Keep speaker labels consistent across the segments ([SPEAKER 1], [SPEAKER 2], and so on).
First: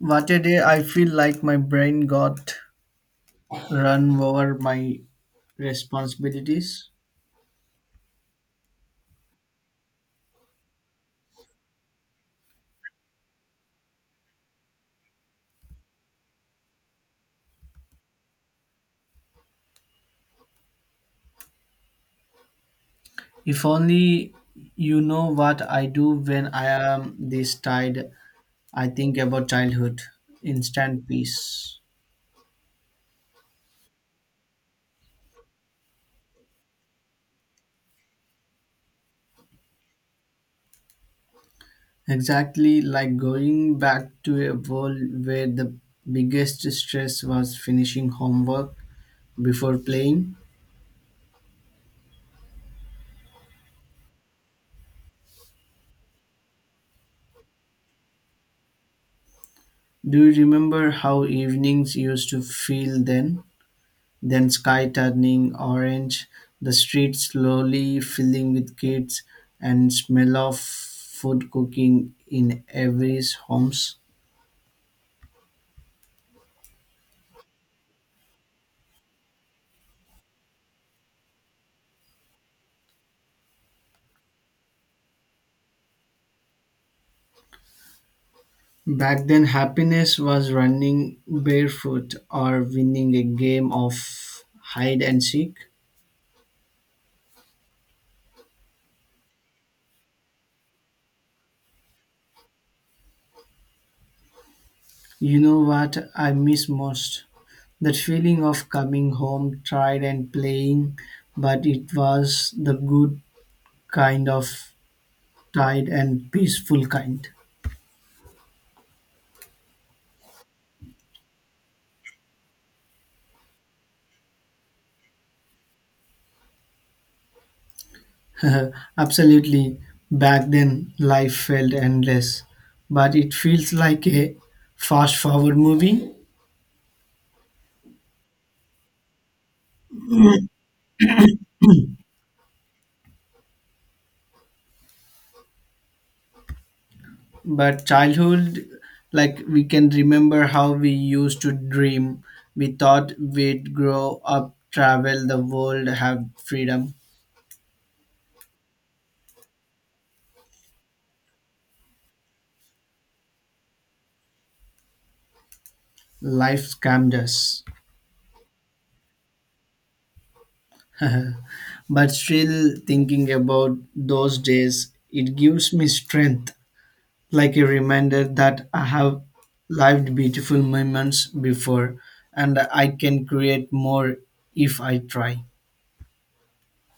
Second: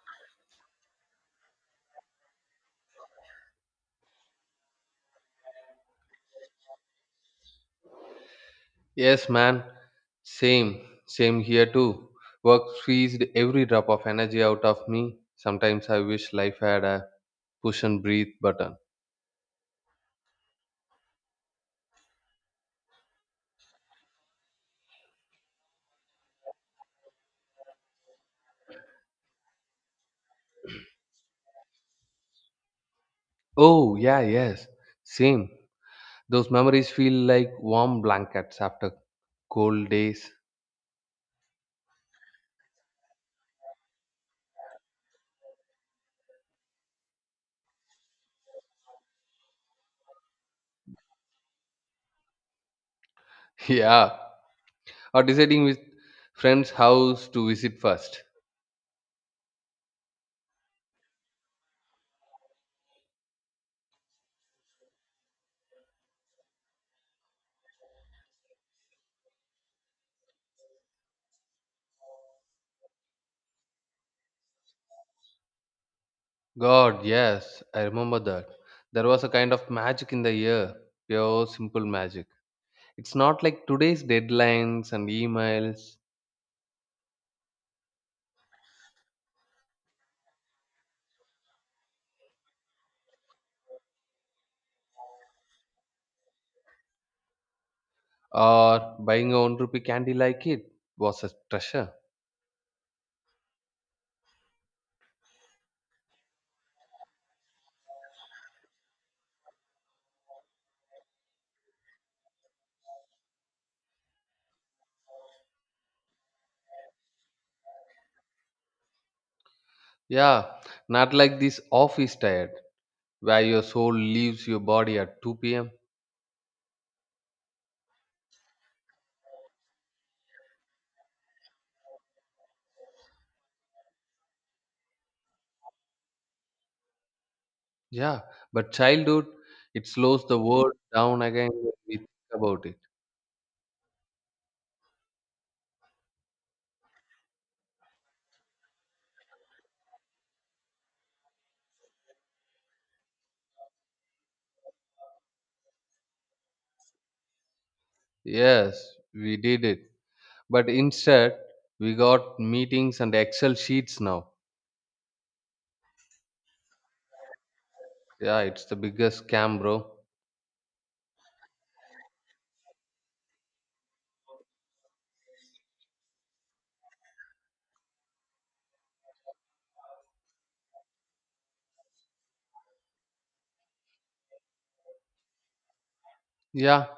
[SPEAKER 1] What a day, I feel like my brain got run over my responsibilities.
[SPEAKER 2] Yes, man. Same here too. Work squeezed every drop of energy out of me. Sometimes I wish life had a push and breathe button.
[SPEAKER 1] If only, you know what I do when I am this tired, I think about childhood, instant peace.
[SPEAKER 2] Oh, yeah, yes. Same. Those memories feel like warm blankets after cold days.
[SPEAKER 1] Exactly, like going back to a world where the biggest stress was finishing homework before playing.
[SPEAKER 2] Yeah. Or deciding which friend's house to visit first.
[SPEAKER 1] Do you remember how evenings used to feel then? Then sky turning orange, the streets slowly filling with kids, and smell of food cooking in every's homes.
[SPEAKER 2] God, yes, I remember that. There was a kind of magic in the air. Pure, simple magic. It's not like today's deadlines and emails
[SPEAKER 1] Back then, happiness was running barefoot or winning a game of hide and seek.
[SPEAKER 2] or buying a 1 rupee candy like it was a treasure.
[SPEAKER 1] You know what I miss most? That feeling of coming home, tired and playing, but it was the good kind of tired and peaceful kind.
[SPEAKER 2] Yeah, not like this office tired where your soul leaves your body at 2 p.m.
[SPEAKER 1] Absolutely. Back then, life felt endless, but it feels like a fast forward movie.
[SPEAKER 2] Yeah, but childhood, it slows the world down again when we think about it.
[SPEAKER 1] But childhood, like we can remember how we used to dream. We thought we'd grow up, travel the world, have freedom.
[SPEAKER 2] Yes, we did it. But instead, we got meetings and Excel sheets now.
[SPEAKER 1] Life scammed us.
[SPEAKER 2] Yeah, it's the biggest scam, bro.
[SPEAKER 1] But still, thinking about those days, it gives me strength. Like a reminder that I have lived beautiful moments before and I can create more if I try.
[SPEAKER 2] Yeah,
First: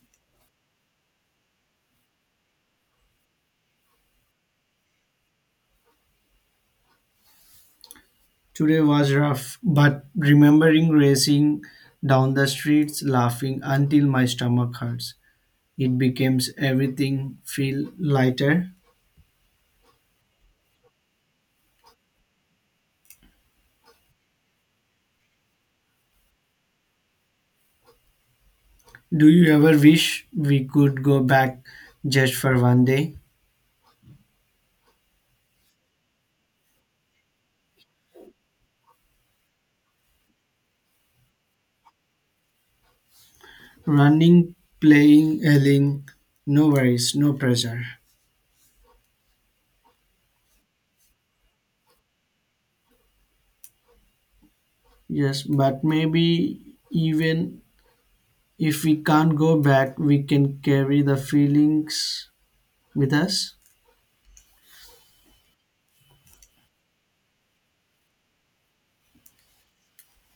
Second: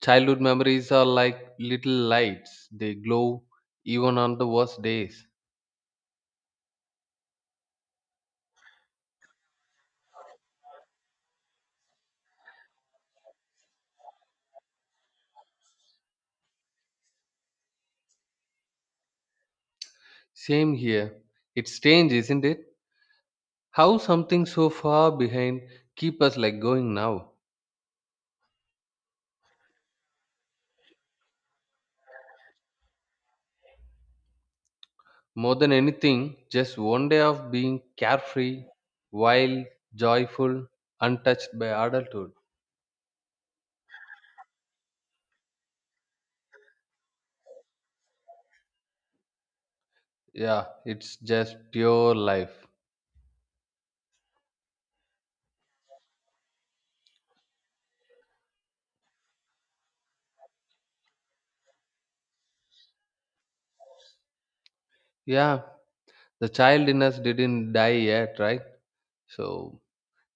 [SPEAKER 2] childhood memories are like little lights. They glow even on the worst days.
[SPEAKER 1] Today was rough, but remembering racing down the streets laughing until my stomach hurts, it becomes everything feel lighter.
[SPEAKER 2] Same here. It's strange, isn't it? How something so far behind keep us like going now.
[SPEAKER 1] Do you ever wish we could go back just for one day?
[SPEAKER 2] More than anything, just one day of being carefree, wild, joyful, untouched by adulthood.
[SPEAKER 1] Running, playing, yelling, no worries, no pressure.
[SPEAKER 2] Yeah, it's just pure life.
[SPEAKER 1] Yes, but maybe even if we can't go back, we can carry the feelings with us.
[SPEAKER 2] Yeah, the child in us didn't die yet, right? So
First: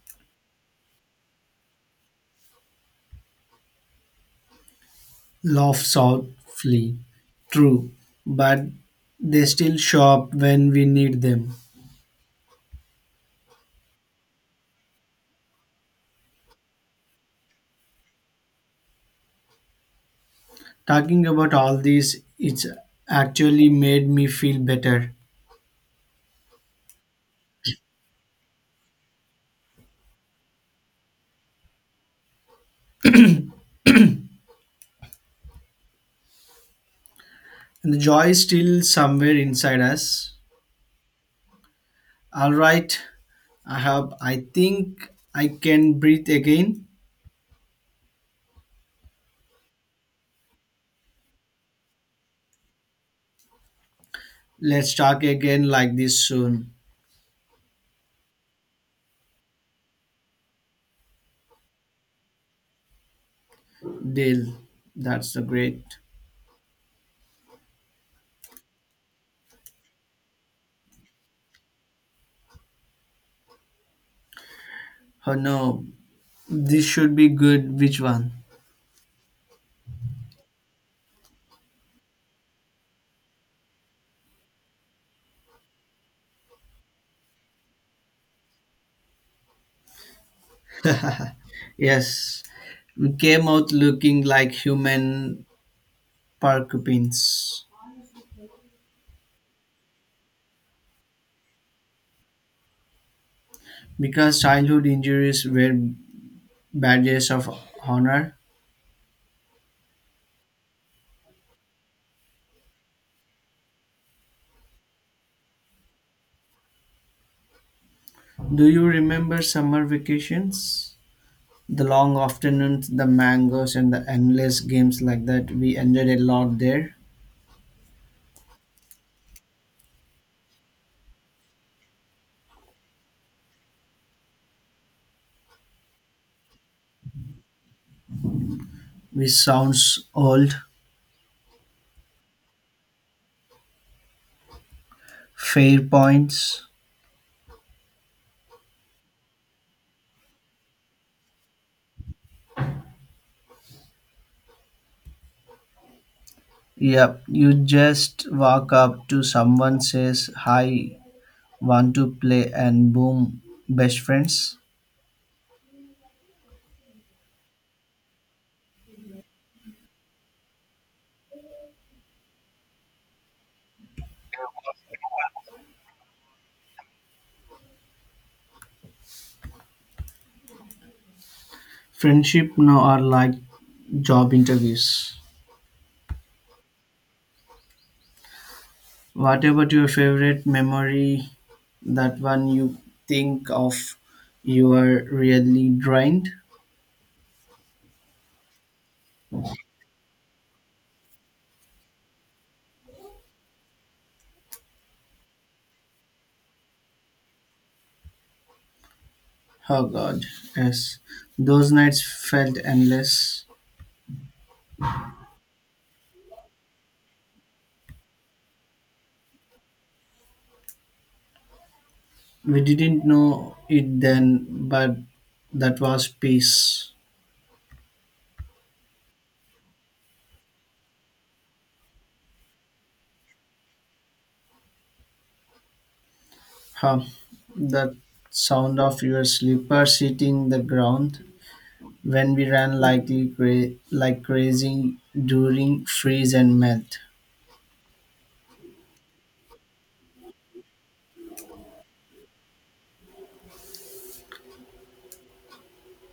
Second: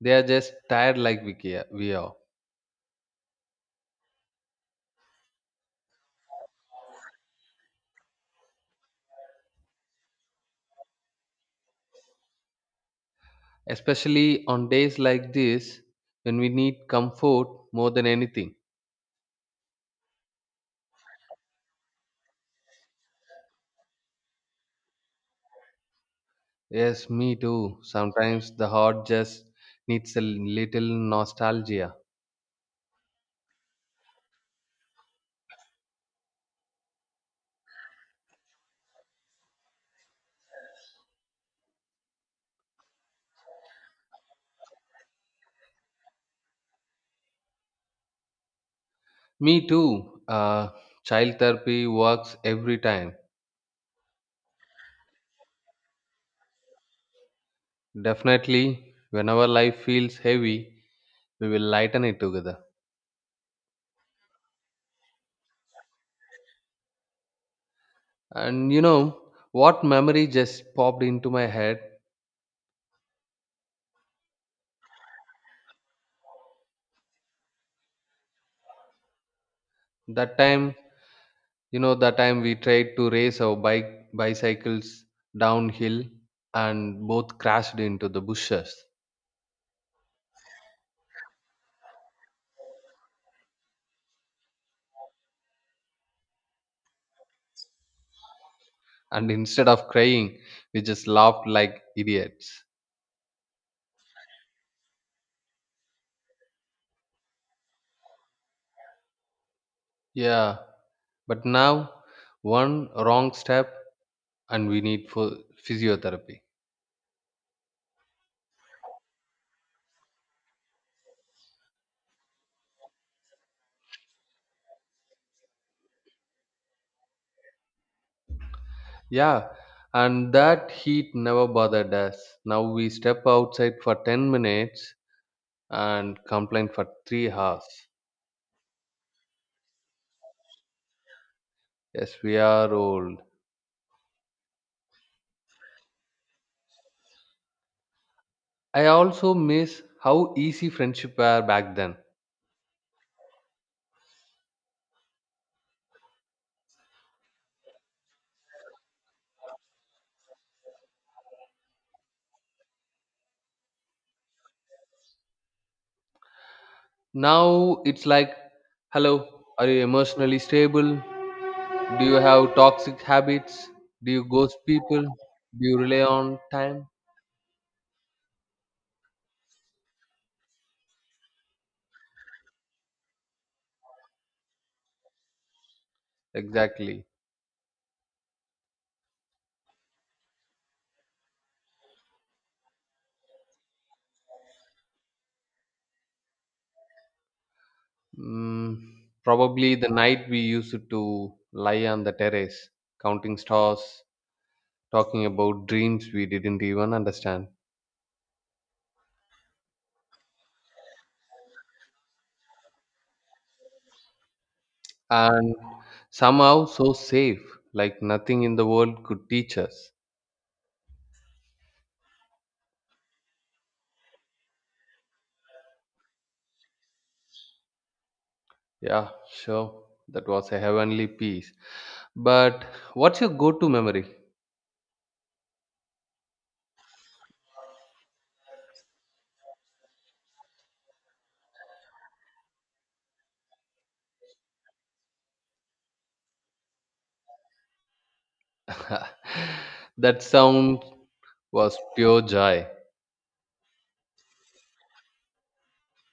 [SPEAKER 2] they are just tired like we are.
[SPEAKER 1] Laugh softly. True, but they still show up when we need them.
[SPEAKER 2] Especially on days like this when we need comfort more than anything.
[SPEAKER 1] Talking about all this, it's actually made me feel better.
[SPEAKER 2] Yes, me too. Sometimes the heart just needs a little nostalgia.
[SPEAKER 1] And the joy is still somewhere inside us. All right, I have. I think I can breathe again.
[SPEAKER 2] Me too. Child therapy works every time.
[SPEAKER 1] Let's talk again like this soon.
[SPEAKER 2] Definitely, whenever life feels heavy, we will lighten it together.
[SPEAKER 1] Deal. That's the great.
[SPEAKER 2] And you know what memory just popped into my head?
[SPEAKER 1] Oh no, this should be good. Which one?
[SPEAKER 2] That time you know The time we tried to race our bike bicycles downhill and both crashed into the bushes,
[SPEAKER 1] Yes, we came out looking like human porcupines
[SPEAKER 2] and instead of crying we just laughed like idiots.
[SPEAKER 1] because childhood injuries were badges of honor.
[SPEAKER 2] Yeah, but now one wrong step and we need for physiotherapy.
[SPEAKER 1] Do you remember summer vacations? The long afternoons, the mangoes, and the endless games like that. We enjoyed a lot there.
[SPEAKER 2] Yeah, and that heat never bothered us. Now we step outside for 10 minutes and complain for 3 hours.
[SPEAKER 1] Which sounds old.
[SPEAKER 2] Yes, we are old.
[SPEAKER 1] Fair points.
[SPEAKER 2] I also miss how easy friendship were back then.
[SPEAKER 1] Yep, you just walk up to someone, says hi, want to play, and boom, best friends.
[SPEAKER 2] Now it's like, hello, are you emotionally stable? Do you have toxic habits? Do you ghost people? Do you rely on time?
[SPEAKER 1] Friendship now are like job interviews.
[SPEAKER 2] Exactly.
[SPEAKER 1] What about your favorite memory? That one you think of, you are really drained?
[SPEAKER 2] Mm, Probably the night we used to lie on the terrace, counting stars, talking about dreams we didn't even understand.
[SPEAKER 1] Oh god, yes. Those nights felt endless.
[SPEAKER 2] And somehow so safe, like nothing in the world could teach us.
[SPEAKER 1] We didn't know it then, but that was peace.
[SPEAKER 2] Yeah, sure. That was a heavenly piece. But what's your go to memory?
[SPEAKER 1] Huh. That sound of your slippers hitting the ground when we ran like crazy during freeze and melt.
[SPEAKER 2] That sound was pure joy.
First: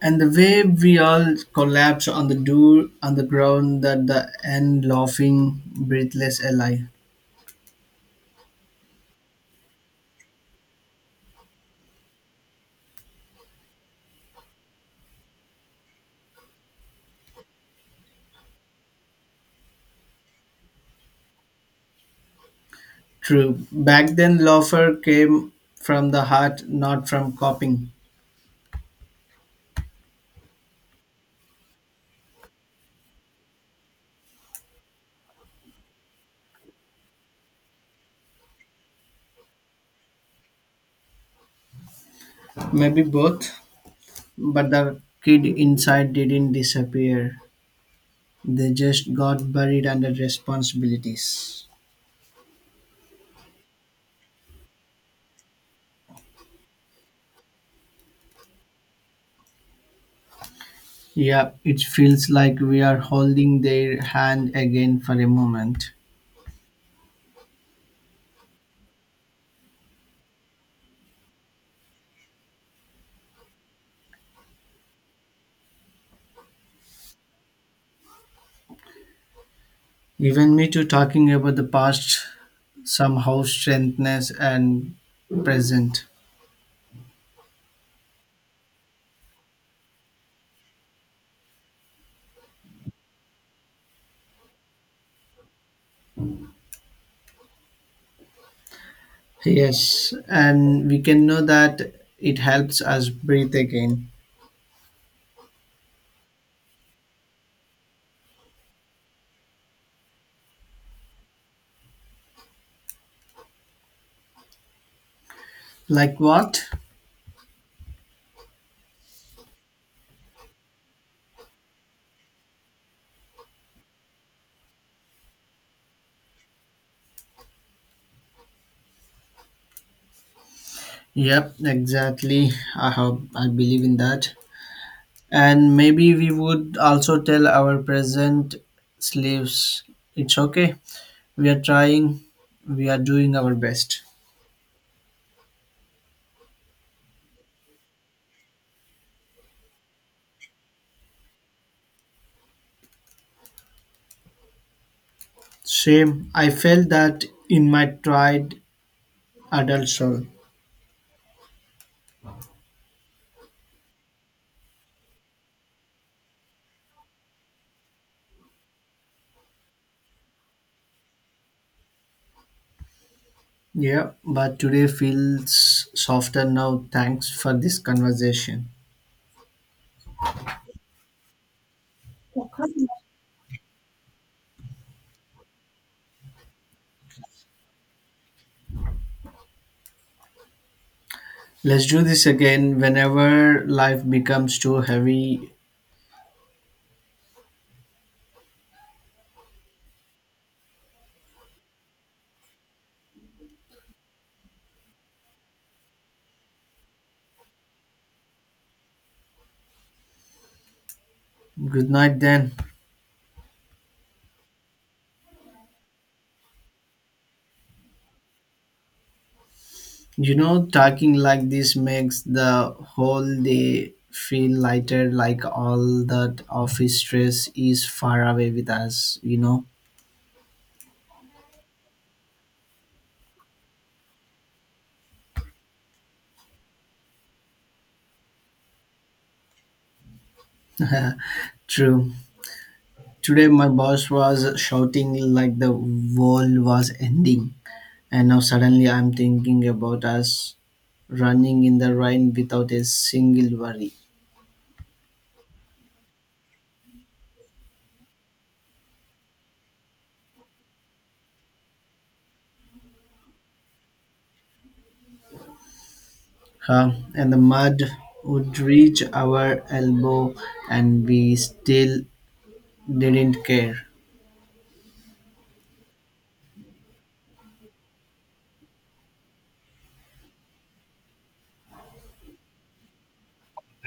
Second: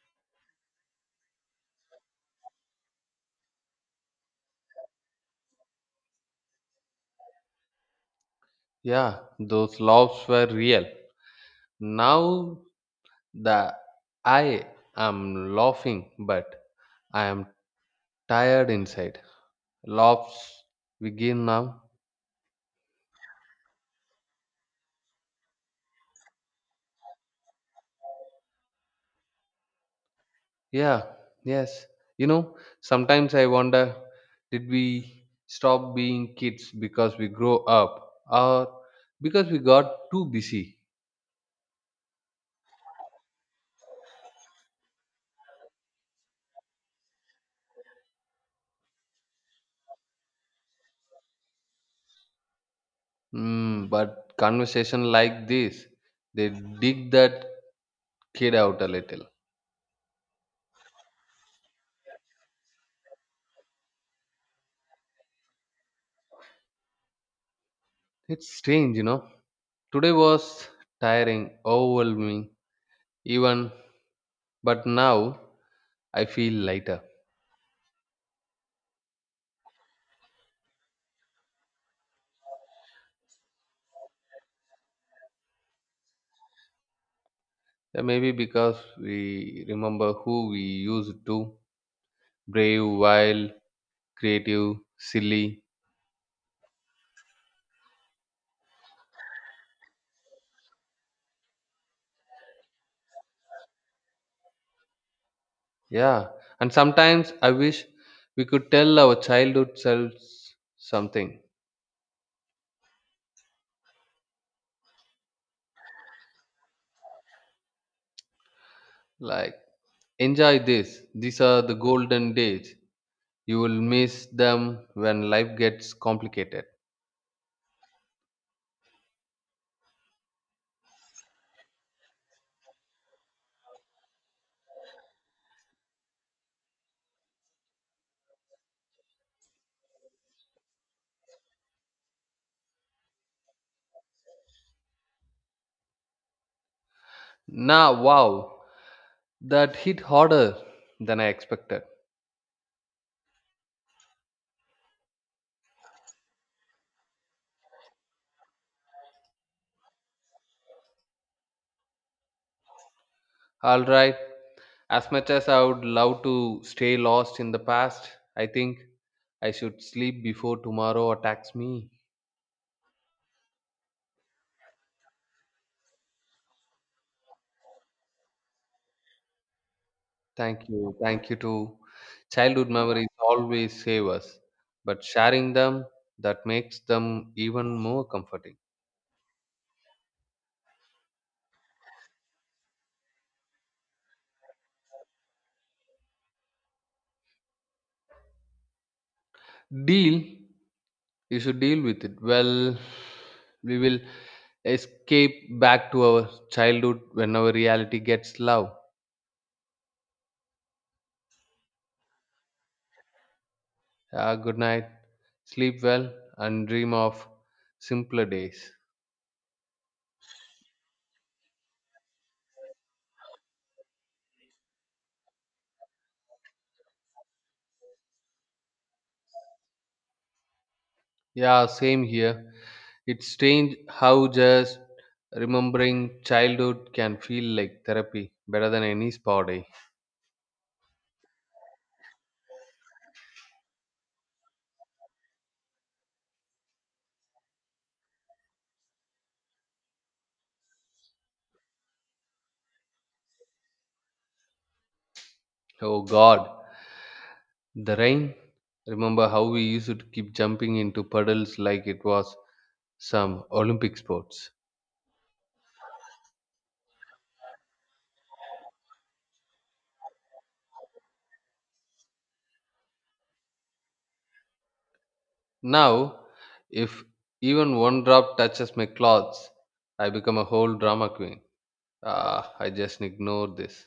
[SPEAKER 1] And the way we all collapsed on the door on the ground at the end laughing breathless ally.
[SPEAKER 2] Yeah, those laughs were real. Now, the I am laughing, but I am tired inside. Laughs begin now.
[SPEAKER 1] True. Back then laughter came from the heart, not from copying.
[SPEAKER 2] Yeah, yes. Sometimes I wonder, did we stop being kids because we grow up or because we got too busy?
[SPEAKER 1] Maybe both, but the kid inside didn't disappear. They just got buried under responsibilities.
[SPEAKER 2] But conversation like this, they dig that kid out a little.
[SPEAKER 1] Yeah, it feels like we are holding their hand again for a moment.
[SPEAKER 2] It's strange. Today was tiring, overwhelming, even, but now I feel lighter.
[SPEAKER 1] Even me too, talking about the past somehow strengthens and present.
[SPEAKER 2] Maybe because we remember who we used to brave, wild, creative, silly.
[SPEAKER 1] Yes, and we can know that it helps us breathe again.
[SPEAKER 2] Yeah. And sometimes I wish we could tell our childhood selves something
[SPEAKER 1] Like what?
[SPEAKER 2] like, enjoy this. These are the golden days. You will miss them when life gets complicated.
[SPEAKER 1] Yep, exactly. I hope I believe in that. And maybe we would also tell our present slaves it's okay. We are trying, we are doing our best.
[SPEAKER 2] Nah, wow. That hit harder than I expected.
[SPEAKER 1] Same. I felt that in my tried adult soul.
[SPEAKER 2] All right. As much as I would love to stay lost in the past, I think I should sleep before tomorrow attacks me.
[SPEAKER 1] Yeah, but today feels softer now. Thanks for this conversation.
[SPEAKER 2] Thank you. Thank you too. Childhood memories always save us, but sharing them, that makes them even more comforting.
[SPEAKER 1] Let's do this again whenever life becomes too heavy.
[SPEAKER 2] Deal, you should deal with it. Well, we will escape back to our childhood when our reality gets low.
[SPEAKER 1] Good night then.
[SPEAKER 2] Ah, good night. Sleep well and dream of simpler days.
[SPEAKER 1] You know, talking like this makes the whole day feel lighter, like all that office stress is far away with us, you know.
[SPEAKER 2] Yeah, same here. It's strange how just remembering childhood can feel like therapy better than any spa day.
[SPEAKER 1] True. Today, my boss was shouting like the world was ending. And now suddenly I'm thinking about us running in the rain without a single worry.
[SPEAKER 2] Oh God, the rain. Remember how we used to keep jumping into puddles like it was some Olympic sports.
[SPEAKER 1] Huh? And the mud would reach our elbow, and we still didn't care.
[SPEAKER 2] Now, if even one drop touches my clothes, I become a whole drama queen. Ah, I just ignore this.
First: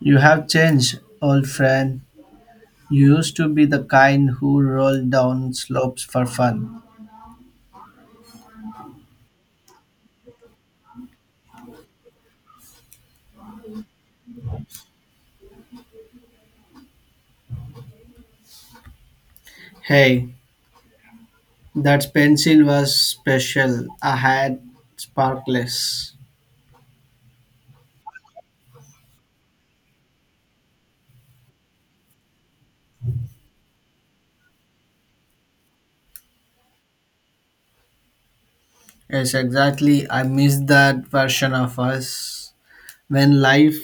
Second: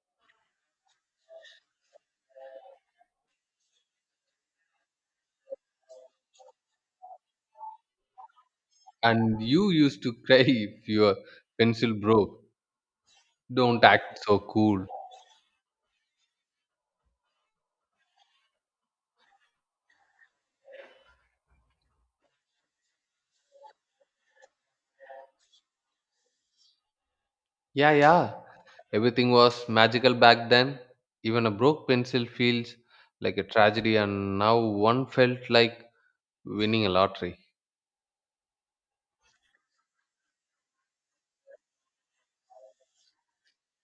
[SPEAKER 1] You have changed, old friend. You used to be the kind who rolled down slopes for fun.
[SPEAKER 2] And you used to cry if your pencil broke. Don't act so cool.
[SPEAKER 1] Hey, that pencil was special. I had sparkless.
[SPEAKER 2] Yeah, yeah. Everything was magical back then. Even a broke pencil feels like a tragedy, and now one felt like winning a lottery.
[SPEAKER 1] Yes, exactly. I miss that version of us. When life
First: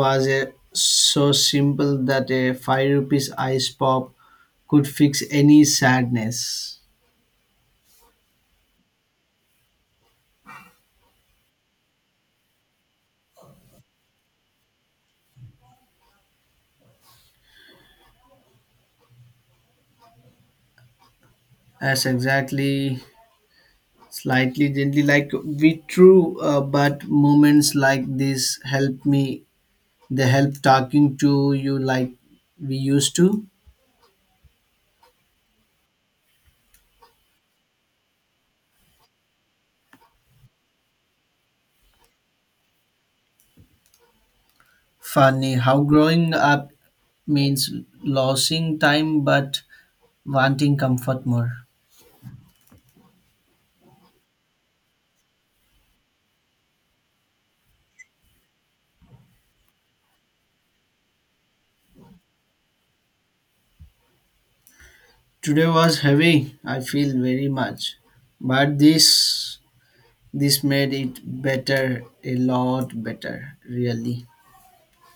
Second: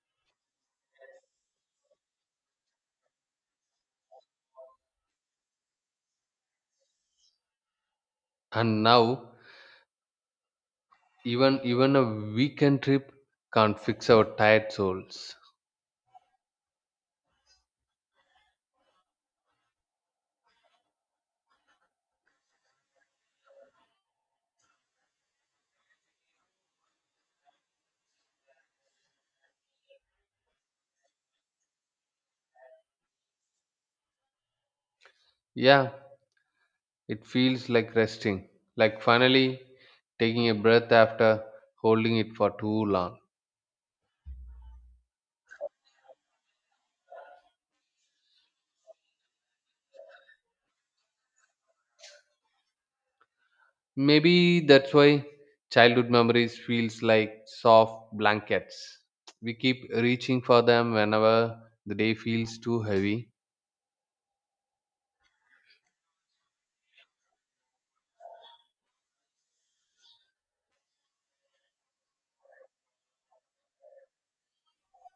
[SPEAKER 1] was so simple that a 5 rupees ice pop could fix any sadness.
[SPEAKER 2] And now, even a weekend trip can't fix our tired souls.
[SPEAKER 1] That's exactly slightly gently like we true, but moments like this help me. They help talking to you like we used to.
[SPEAKER 2] Yeah, it feels like resting, like finally taking a breath after holding it for too long.
[SPEAKER 1] Funny how growing up means losing time but wanting comfort more.
[SPEAKER 2] Maybe that's why childhood memories feels like soft blankets. We keep reaching for them whenever the day feels too heavy.
[SPEAKER 1] Today was heavy, I feel very much. But this made it better, a lot better, really.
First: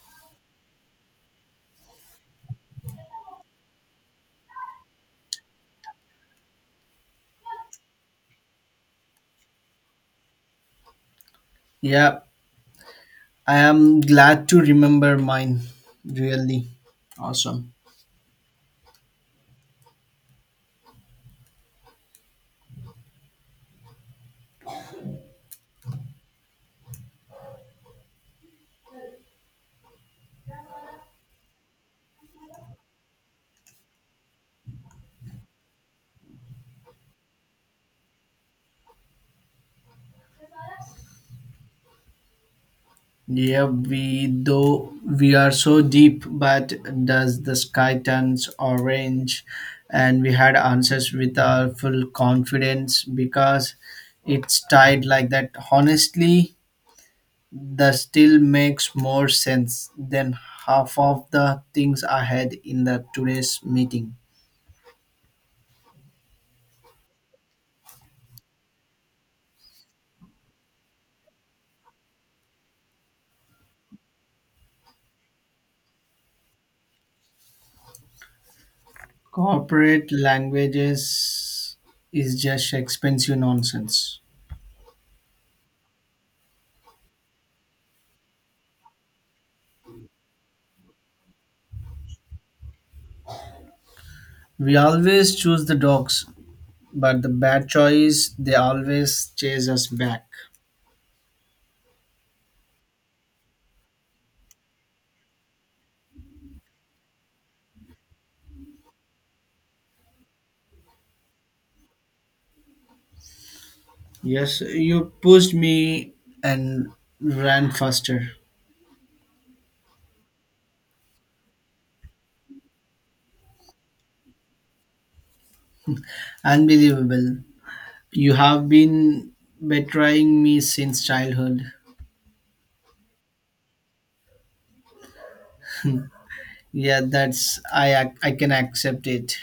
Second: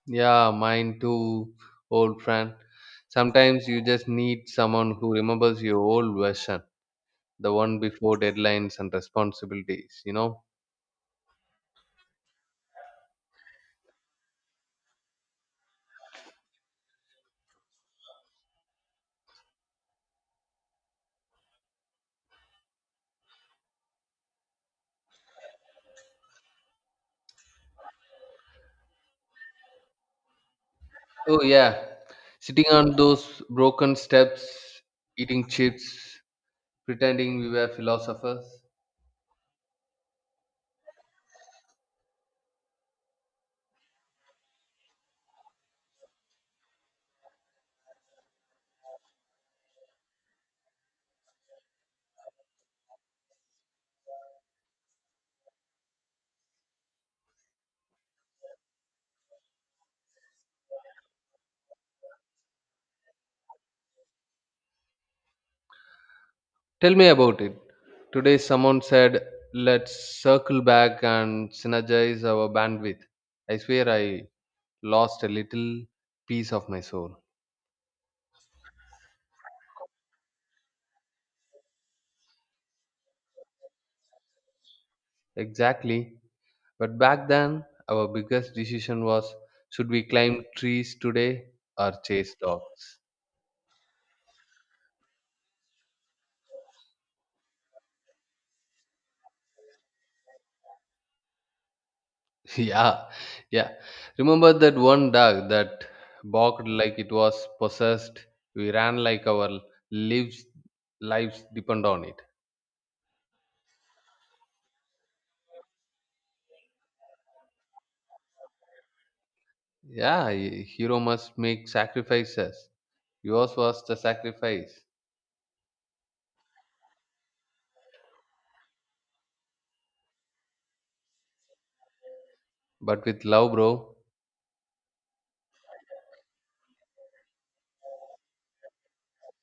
[SPEAKER 2] Yeah, mine too, old friend. Sometimes you just need someone who remembers your old version, the one before deadlines and responsibilities, you know?
[SPEAKER 1] Yeah, I am glad to remember mine. Really awesome.
[SPEAKER 2] Oh, yeah. Sitting on those broken steps, eating chips, pretending we were philosophers.
[SPEAKER 1] Yeah, we though we are so deep, but does the sky turns orange? And we had answers with our full confidence because it's tied like that. Honestly, the still makes more sense than half of the things I had in the today's meeting.
[SPEAKER 2] Tell me about it. Today, someone said, let's circle back and synergize our bandwidth. I swear I lost a little piece of my soul.
[SPEAKER 1] Corporate languages is just expensive nonsense.
[SPEAKER 2] Exactly. But back then, our biggest decision was, should we climb trees today or chase dogs?
[SPEAKER 1] We always choose the dogs, but the bad choice they always chase us back.
[SPEAKER 2] Yeah, yeah. Remember that one dog that barked like it was possessed? We ran like our lives, lives depend on it.
[SPEAKER 1] Yes, you pushed me and ran faster.
[SPEAKER 2] Yeah, hero must make sacrifices. Yours was the sacrifice,
[SPEAKER 1] Unbelievable. You have been betraying me since childhood.
[SPEAKER 2] but with love, bro.
[SPEAKER 1] Yeah, that's I can accept it.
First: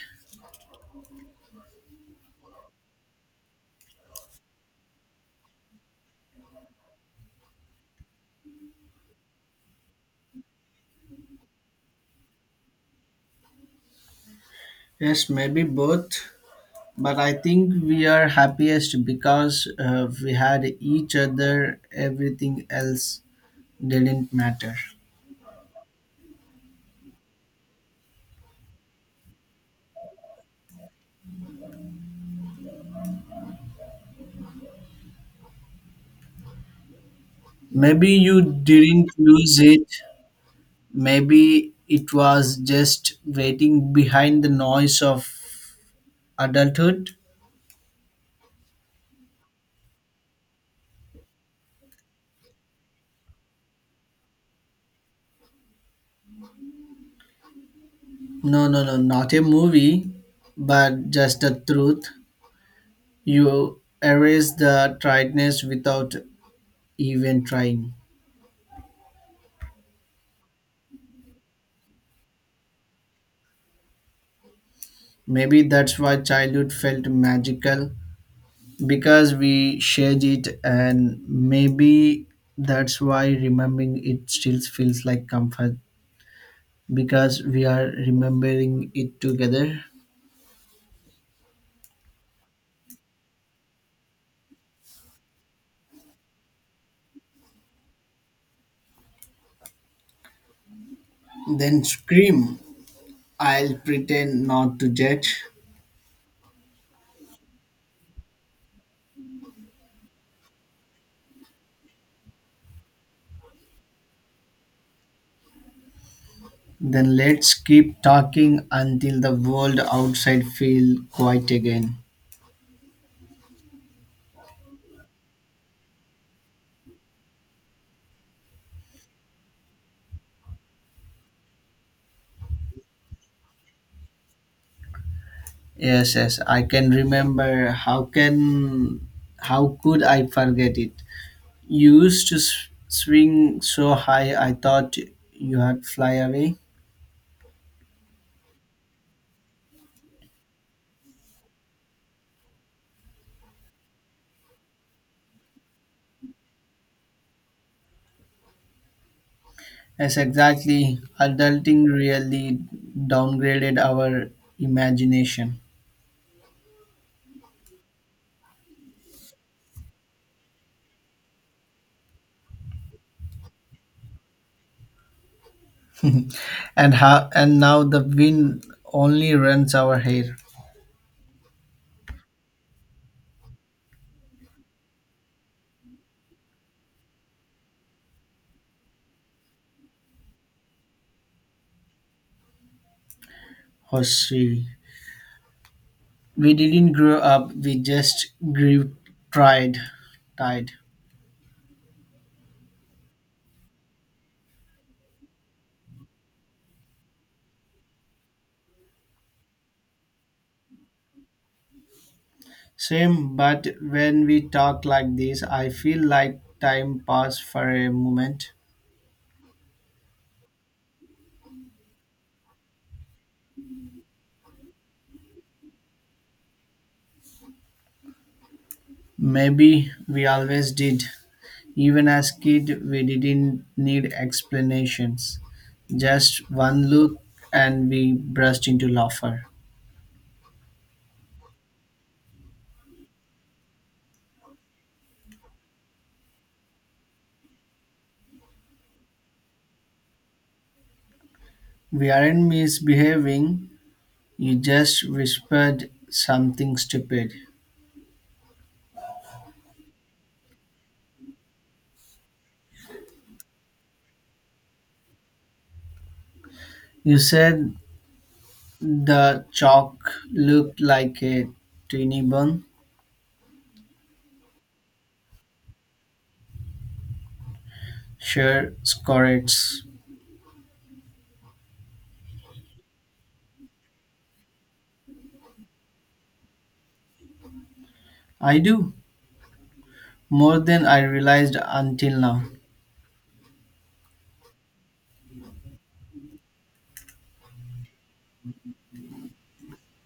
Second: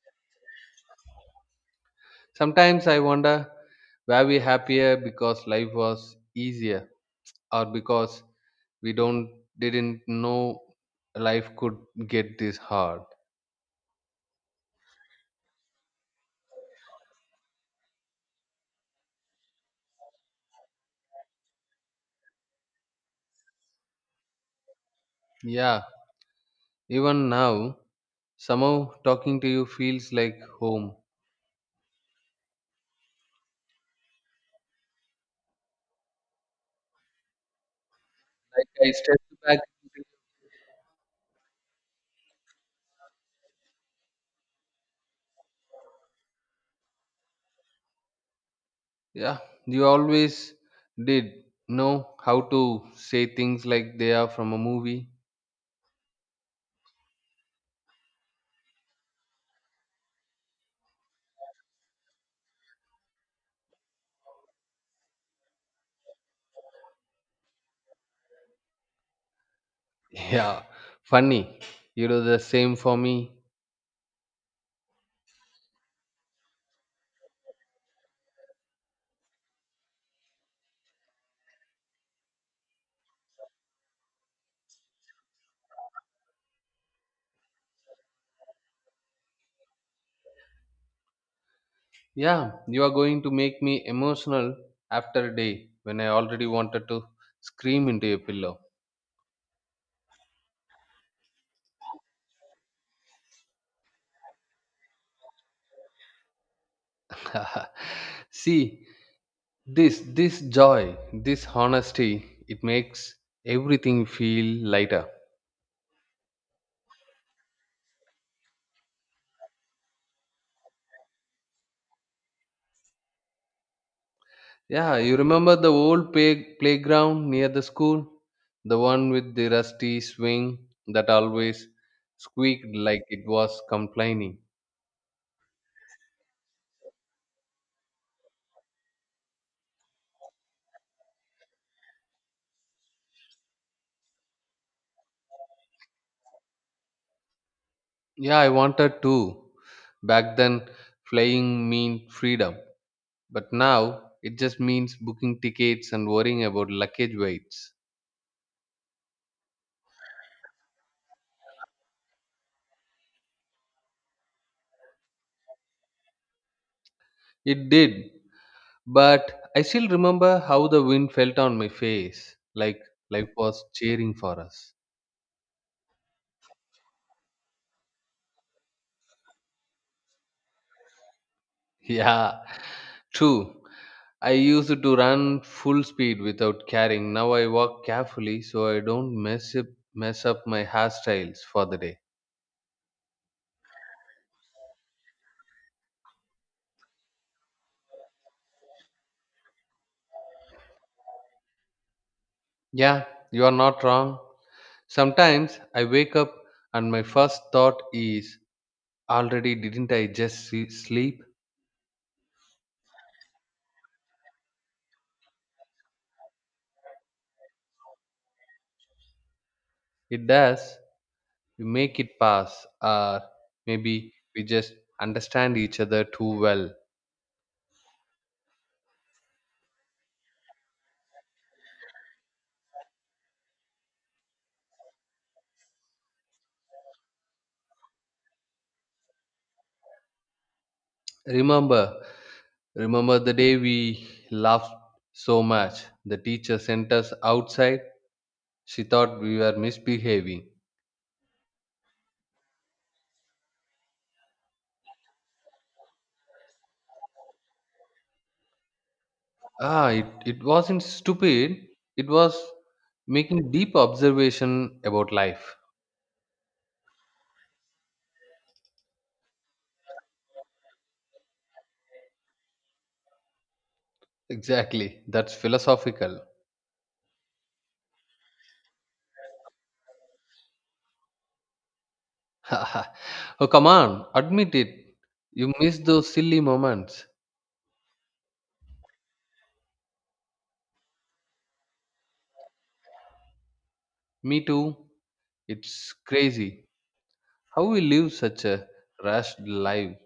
[SPEAKER 2] Sometimes I wonder, were we happier because life was easier, or because we don't didn't know life could get this hard?
[SPEAKER 1] Yes, maybe both, but I think we are happiest because we had each other. Everything else didn't matter.
[SPEAKER 2] Yeah, even now, somehow talking to you feels like home.
[SPEAKER 1] Maybe you
[SPEAKER 2] Like I
[SPEAKER 1] didn't
[SPEAKER 2] stepped
[SPEAKER 1] lose
[SPEAKER 2] back.
[SPEAKER 1] it. Maybe it was just waiting behind the noise of adulthood.
[SPEAKER 2] Yeah, you always did know how to say things like they are from a movie.
[SPEAKER 1] No, no, no, not a movie, but just the truth. You erase the triedness without even trying.
[SPEAKER 2] Yeah, funny. You do the same for me.
[SPEAKER 1] Maybe that's why childhood felt magical because we shared it, and maybe that's why remembering it still feels like comfort because we are remembering it together.
[SPEAKER 2] Yeah, you are going to make me emotional after a day when I already wanted to scream into your pillow.
[SPEAKER 1] Then scream, I'll pretend not to judge.
[SPEAKER 2] See, this joy, this honesty, it makes everything feel lighter.
[SPEAKER 1] Then let's keep talking until the world outside feel quiet again.
[SPEAKER 2] Yeah, you remember the old playground near the school? The one with the rusty swing that always squeaked like it was complaining.
[SPEAKER 1] Yes, yes, I can remember. How could I forget it? You used to swing so high I thought you had fly away.
[SPEAKER 2] Yeah, I wanted to. Back then, flying meant freedom. But now, it just means booking tickets and worrying about luggage weights.
[SPEAKER 1] Yes, exactly. Adulting really downgraded our imagination.
[SPEAKER 2] It did. But I still remember how the wind felt on my face, like life was cheering for us.
[SPEAKER 1] And now the wind only runs our hair.
[SPEAKER 2] Yeah, true. I used to run full speed without caring. Now I walk carefully so I don't mess up my hairstyles for the day.
[SPEAKER 1] Hosri. We didn't grow up, we just grew tried tied.
[SPEAKER 2] Yeah, you are not wrong. Sometimes I wake up and my first thought is, already didn't I just sleep?
[SPEAKER 1] Same, but when we talk like this, I feel like time passed for a moment.
[SPEAKER 2] It does. We make it pass, or maybe we just understand each other too well.
[SPEAKER 1] Maybe we always did. Even as kids, we didn't need explanations. Just one look and we burst into laughter.
[SPEAKER 2] Remember, remember the day we laughed so much. The teacher sent us outside. She thought we were misbehaving.
[SPEAKER 1] We aren't misbehaving. You just whispered something stupid.
[SPEAKER 2] Ah, it wasn't stupid. It was making deep observation about life.
[SPEAKER 1] You said the chalk looked like a tiny bun.
[SPEAKER 2] Exactly. That's philosophical.
[SPEAKER 1] Sure, correct.
[SPEAKER 2] Oh, come on. Admit it. You miss those silly moments.
[SPEAKER 1] I do. More than I realized until now.
[SPEAKER 2] Me too. It's crazy how we live such a rushed life.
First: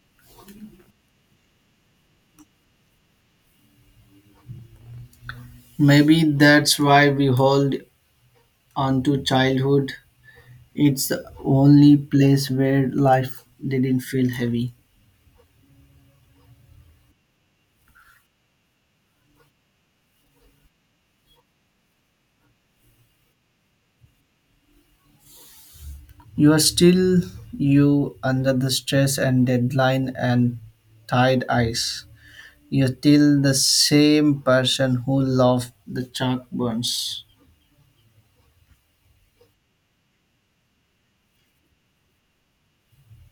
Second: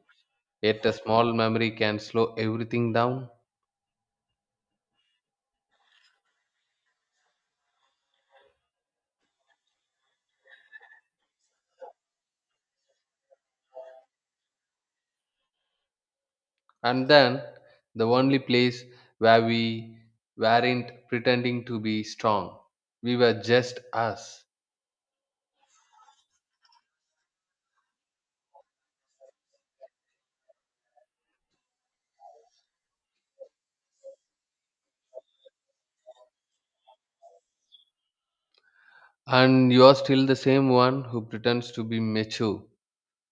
[SPEAKER 2] Yet a small memory can slow everything down.
[SPEAKER 1] Maybe that's why we hold onto childhood. It's the only place where life didn't feel heavy.
[SPEAKER 2] And then the only place where we weren't pretending to be strong. We were just us.
[SPEAKER 1] You are still you under the stress and deadline and tired eyes. You're still the same person who loved the chalk burns.
[SPEAKER 2] And you're still the same one who pretends to be mature,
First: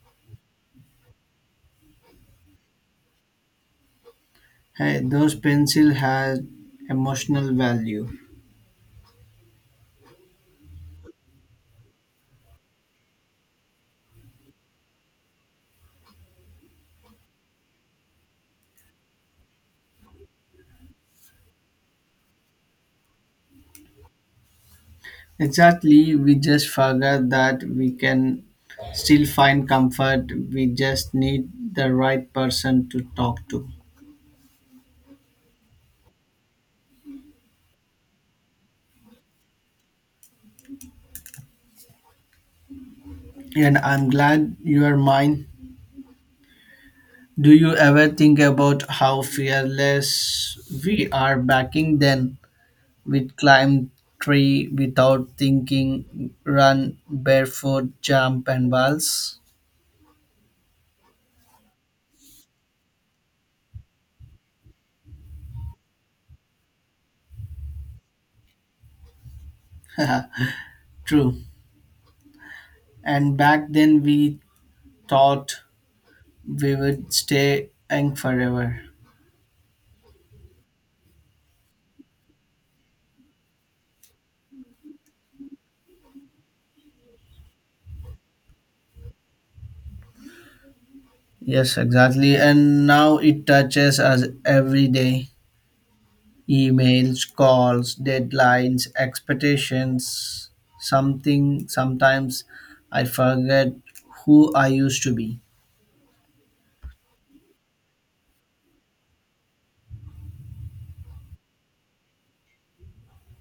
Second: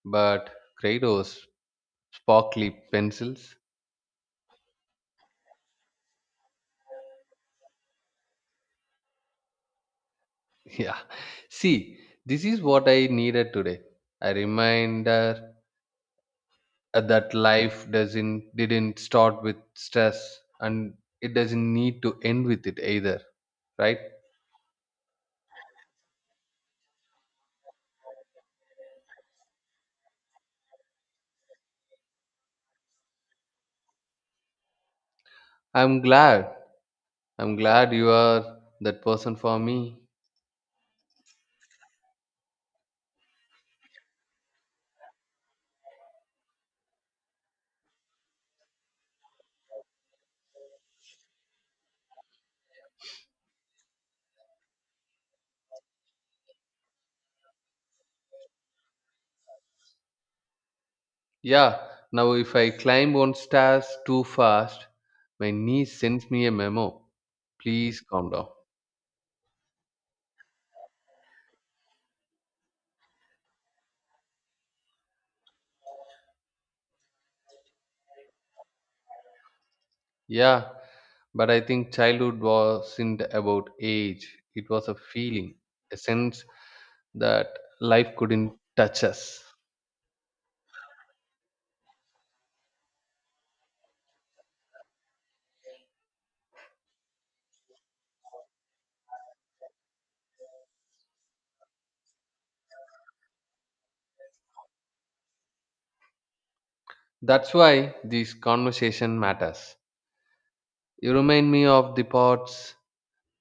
[SPEAKER 2] but Kratos, sparkly pencils.
[SPEAKER 1] Hey, those pencil had emotional value.
[SPEAKER 2] Yeah. See, this is what I needed today. A reminder that life doesn't didn't start with stress and it doesn't need to end with it either, right?
[SPEAKER 1] Exactly, we just forgot that we can still find comfort. We just need the right person to talk to.
[SPEAKER 2] I'm glad i'm glad you are that person for me.
[SPEAKER 1] And I'm glad you are mine. Do you ever think about how fearless we are back in then? We'd climb tree without thinking, run barefoot, jump and balls.
[SPEAKER 2] Yeah, now if I climb on stairs too fast, my niece sends me a memo, please calm down.
[SPEAKER 1] True. And back then we thought we would stay young forever.
[SPEAKER 2] Yeah, but I think childhood wasn't about age. It was a feeling, a sense that life couldn't touch us.
[SPEAKER 1] Yes, exactly. And now it touches us every day. Emails, calls, deadlines, expectations, something sometimes I forget who I used to be.
[SPEAKER 2] That's why this conversation matters. You remind me of the parts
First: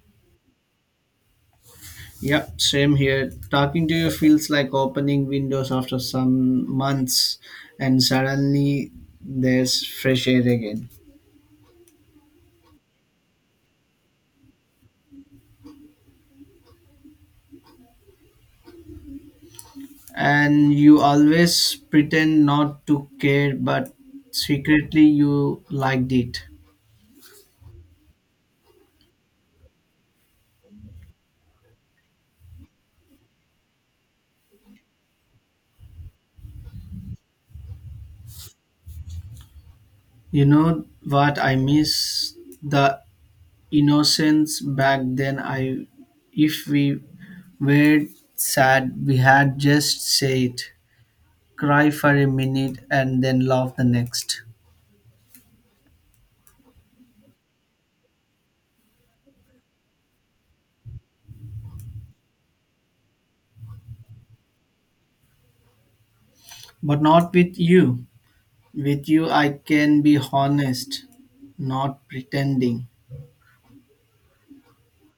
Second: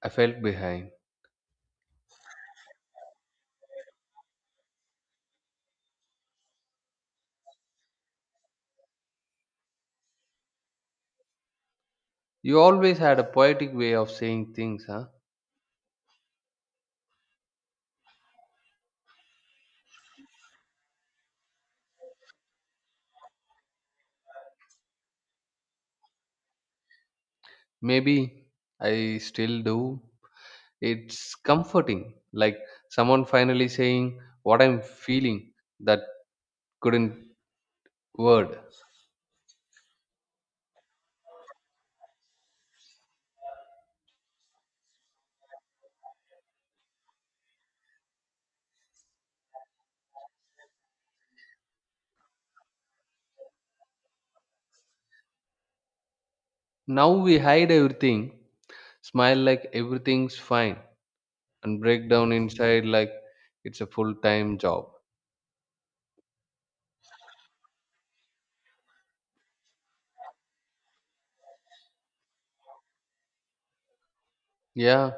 [SPEAKER 2] I felt behind.
[SPEAKER 1] Yeah, same here, talking to you feels like opening windows after some months and suddenly there's fresh air again.
[SPEAKER 2] You always had a poetic way of saying things, huh?
[SPEAKER 1] And you always pretend not to care, but secretly you liked it.
[SPEAKER 2] Maybe I still do. It's comforting, like someone finally saying what I'm feeling that couldn't word.
[SPEAKER 1] You know what I miss? The innocence back then. I if we were sad, we had just say it, cry for a minute and then laugh the next.
[SPEAKER 2] Now we hide everything, smile like everything's fine, and break down inside like it's a full time job.
[SPEAKER 1] But not with you. With you I can be honest, not pretending.
[SPEAKER 2] Yeah,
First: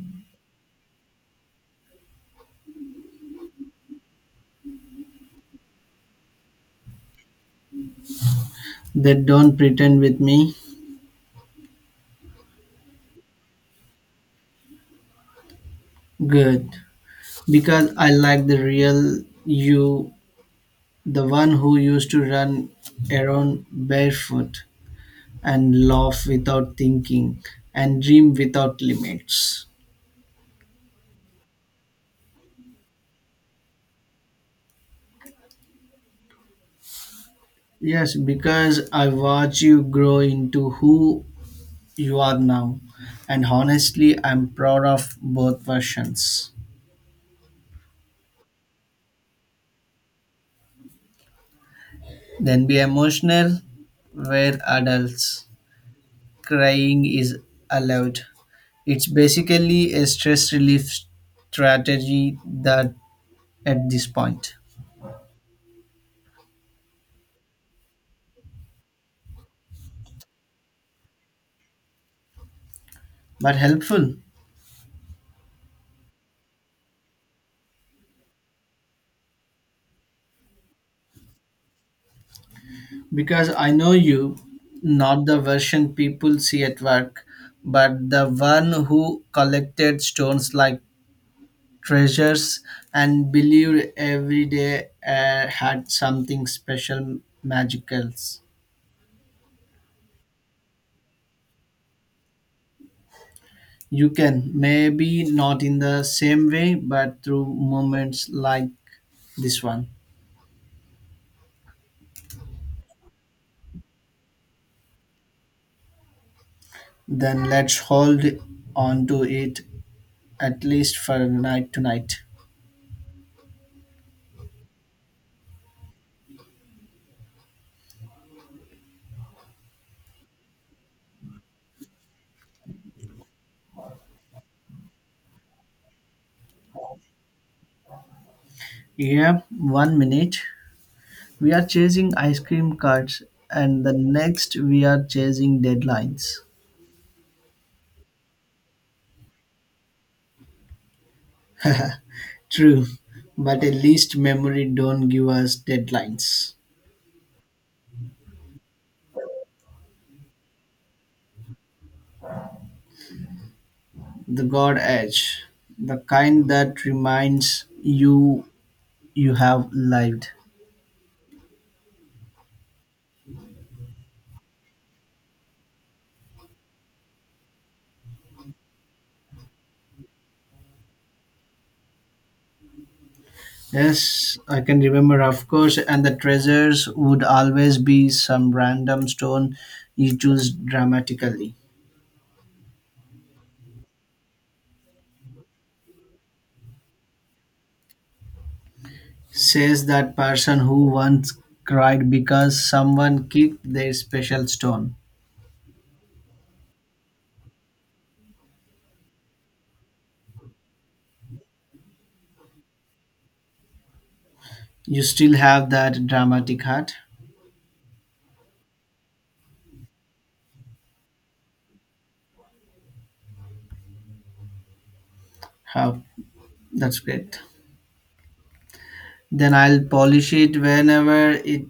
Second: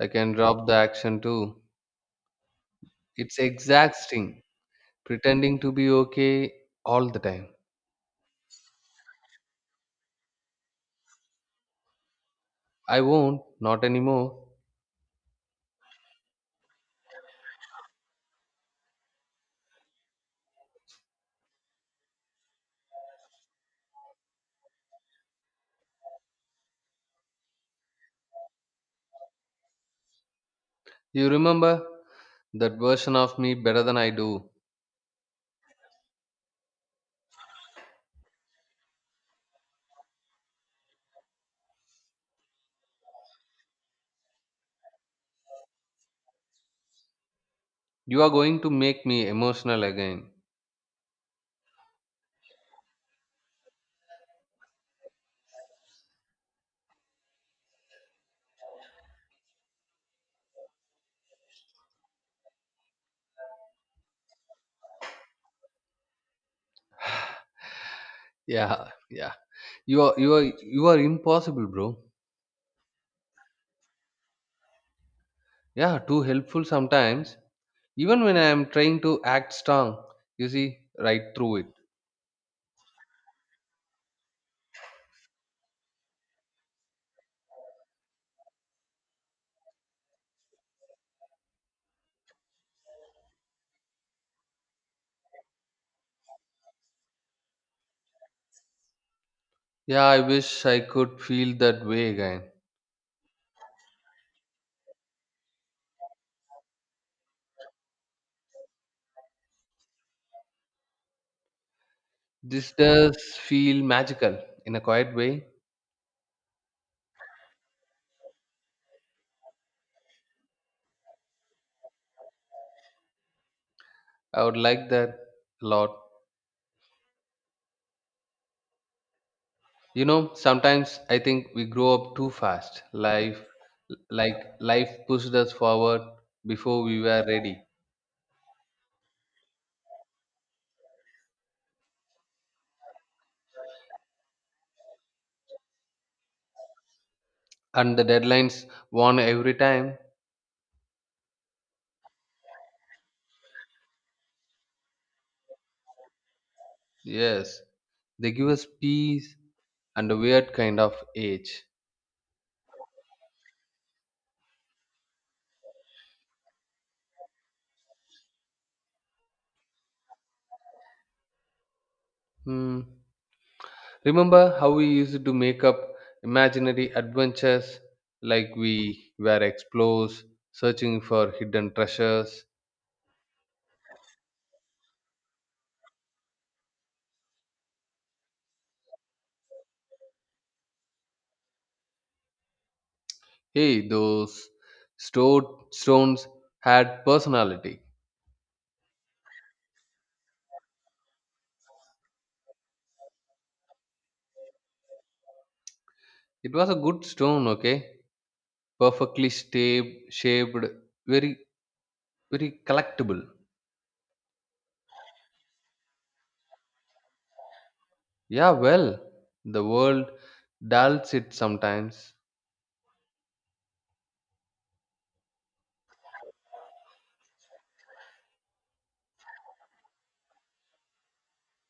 [SPEAKER 2] I can drop the action too. It's exhausting pretending to be okay all the time.
[SPEAKER 1] They don't pretend with me.
[SPEAKER 2] I won't, not anymore.
[SPEAKER 1] Good, because I like the real you, the one who used to run around barefoot and laugh without thinking and dream without limits.
[SPEAKER 2] You remember that version of me better than I do.
[SPEAKER 1] Yes, because I watch you grow into who you are now. And honestly, I'm proud of both versions.
[SPEAKER 2] You are going to make me emotional again.
[SPEAKER 1] Then be emotional, we're adults. Crying is allowed. It's basically a stress relief strategy that at this point,
[SPEAKER 2] Yeah, yeah. You are impossible, bro.
[SPEAKER 1] but helpful.
[SPEAKER 2] Yeah, too helpful sometimes. Even when I am trying to act strong, you see, right through it.
[SPEAKER 1] Because I know you, not the version people see at work, but the one who collected stones like treasures and believed every day had something special, magical.
[SPEAKER 2] Yeah, I wish I could feel that way again.
[SPEAKER 1] You can, maybe not in the same way, but through moments like this one.
[SPEAKER 2] This does feel magical in a quiet way.
[SPEAKER 1] Then let's hold on to it at least for night tonight.
[SPEAKER 2] I would like that a lot. You know, sometimes I think we grow up too fast. Life pushed us forward before we were ready.
[SPEAKER 1] Yeah, one minute. We are chasing ice cream carts, and the next we are chasing deadlines.
[SPEAKER 2] And the deadlines won every time.
[SPEAKER 1] True, but at least memory don't give us deadlines.
[SPEAKER 2] Yes, they give us peace and a weird kind of age.
[SPEAKER 1] The God Edge, the kind that reminds you you have lived.
[SPEAKER 2] Hmm. Remember how we used to make up imaginary adventures like we were explorers searching for hidden treasures?
[SPEAKER 1] Yes, I can remember, of course, and the treasures would always be some random stone you choose dramatically.
[SPEAKER 2] Hey, those stored stones had personality.
[SPEAKER 1] Says that person who once cried because someone kicked their special stone.
[SPEAKER 2] It was a good stone, okay? Perfectly shaped, very, very collectible.
[SPEAKER 1] You still have that dramatic heart.
[SPEAKER 2] Yeah, well, the world dulls it sometimes.
[SPEAKER 1] How that's great. Then I'll polish it whenever it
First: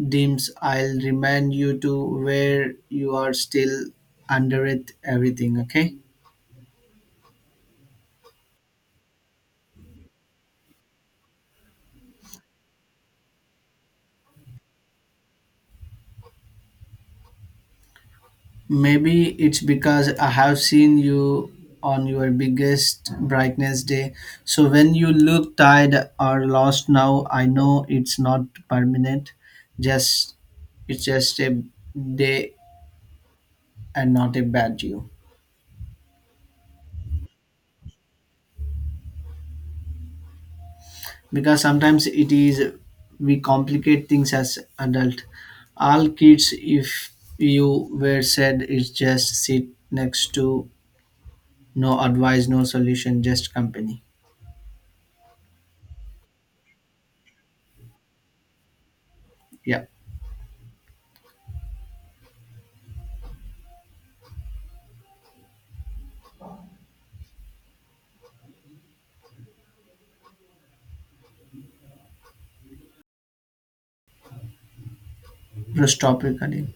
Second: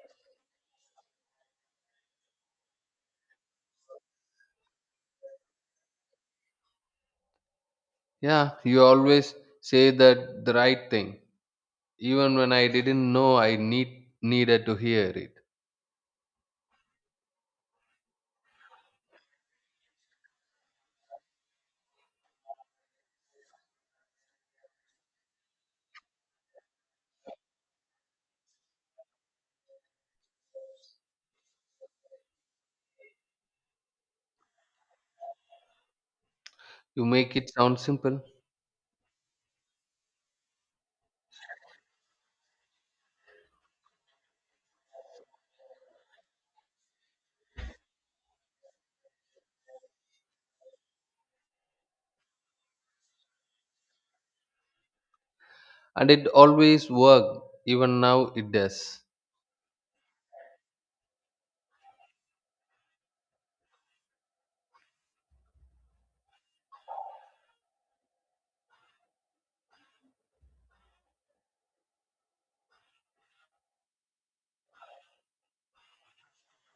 [SPEAKER 1] dims. I'll remind you to where you are still under it everything, okay?
[SPEAKER 2] Yeah, you always say that the right thing, even when I didn't know I needed to hear it.
[SPEAKER 1] Maybe it's because I have seen you on your biggest brightness day. So when you look tired or lost now, I know it's not permanent. Just it's just a day and not a bad you.
[SPEAKER 2] You make it sound simple,
[SPEAKER 1] Because sometimes it is, we complicate things as adult, all kids if you were said is just sit next to, no advice, no solution, just company.
[SPEAKER 2] and it always worked. Even now, it does.
[SPEAKER 1] Yeah, press stop recording.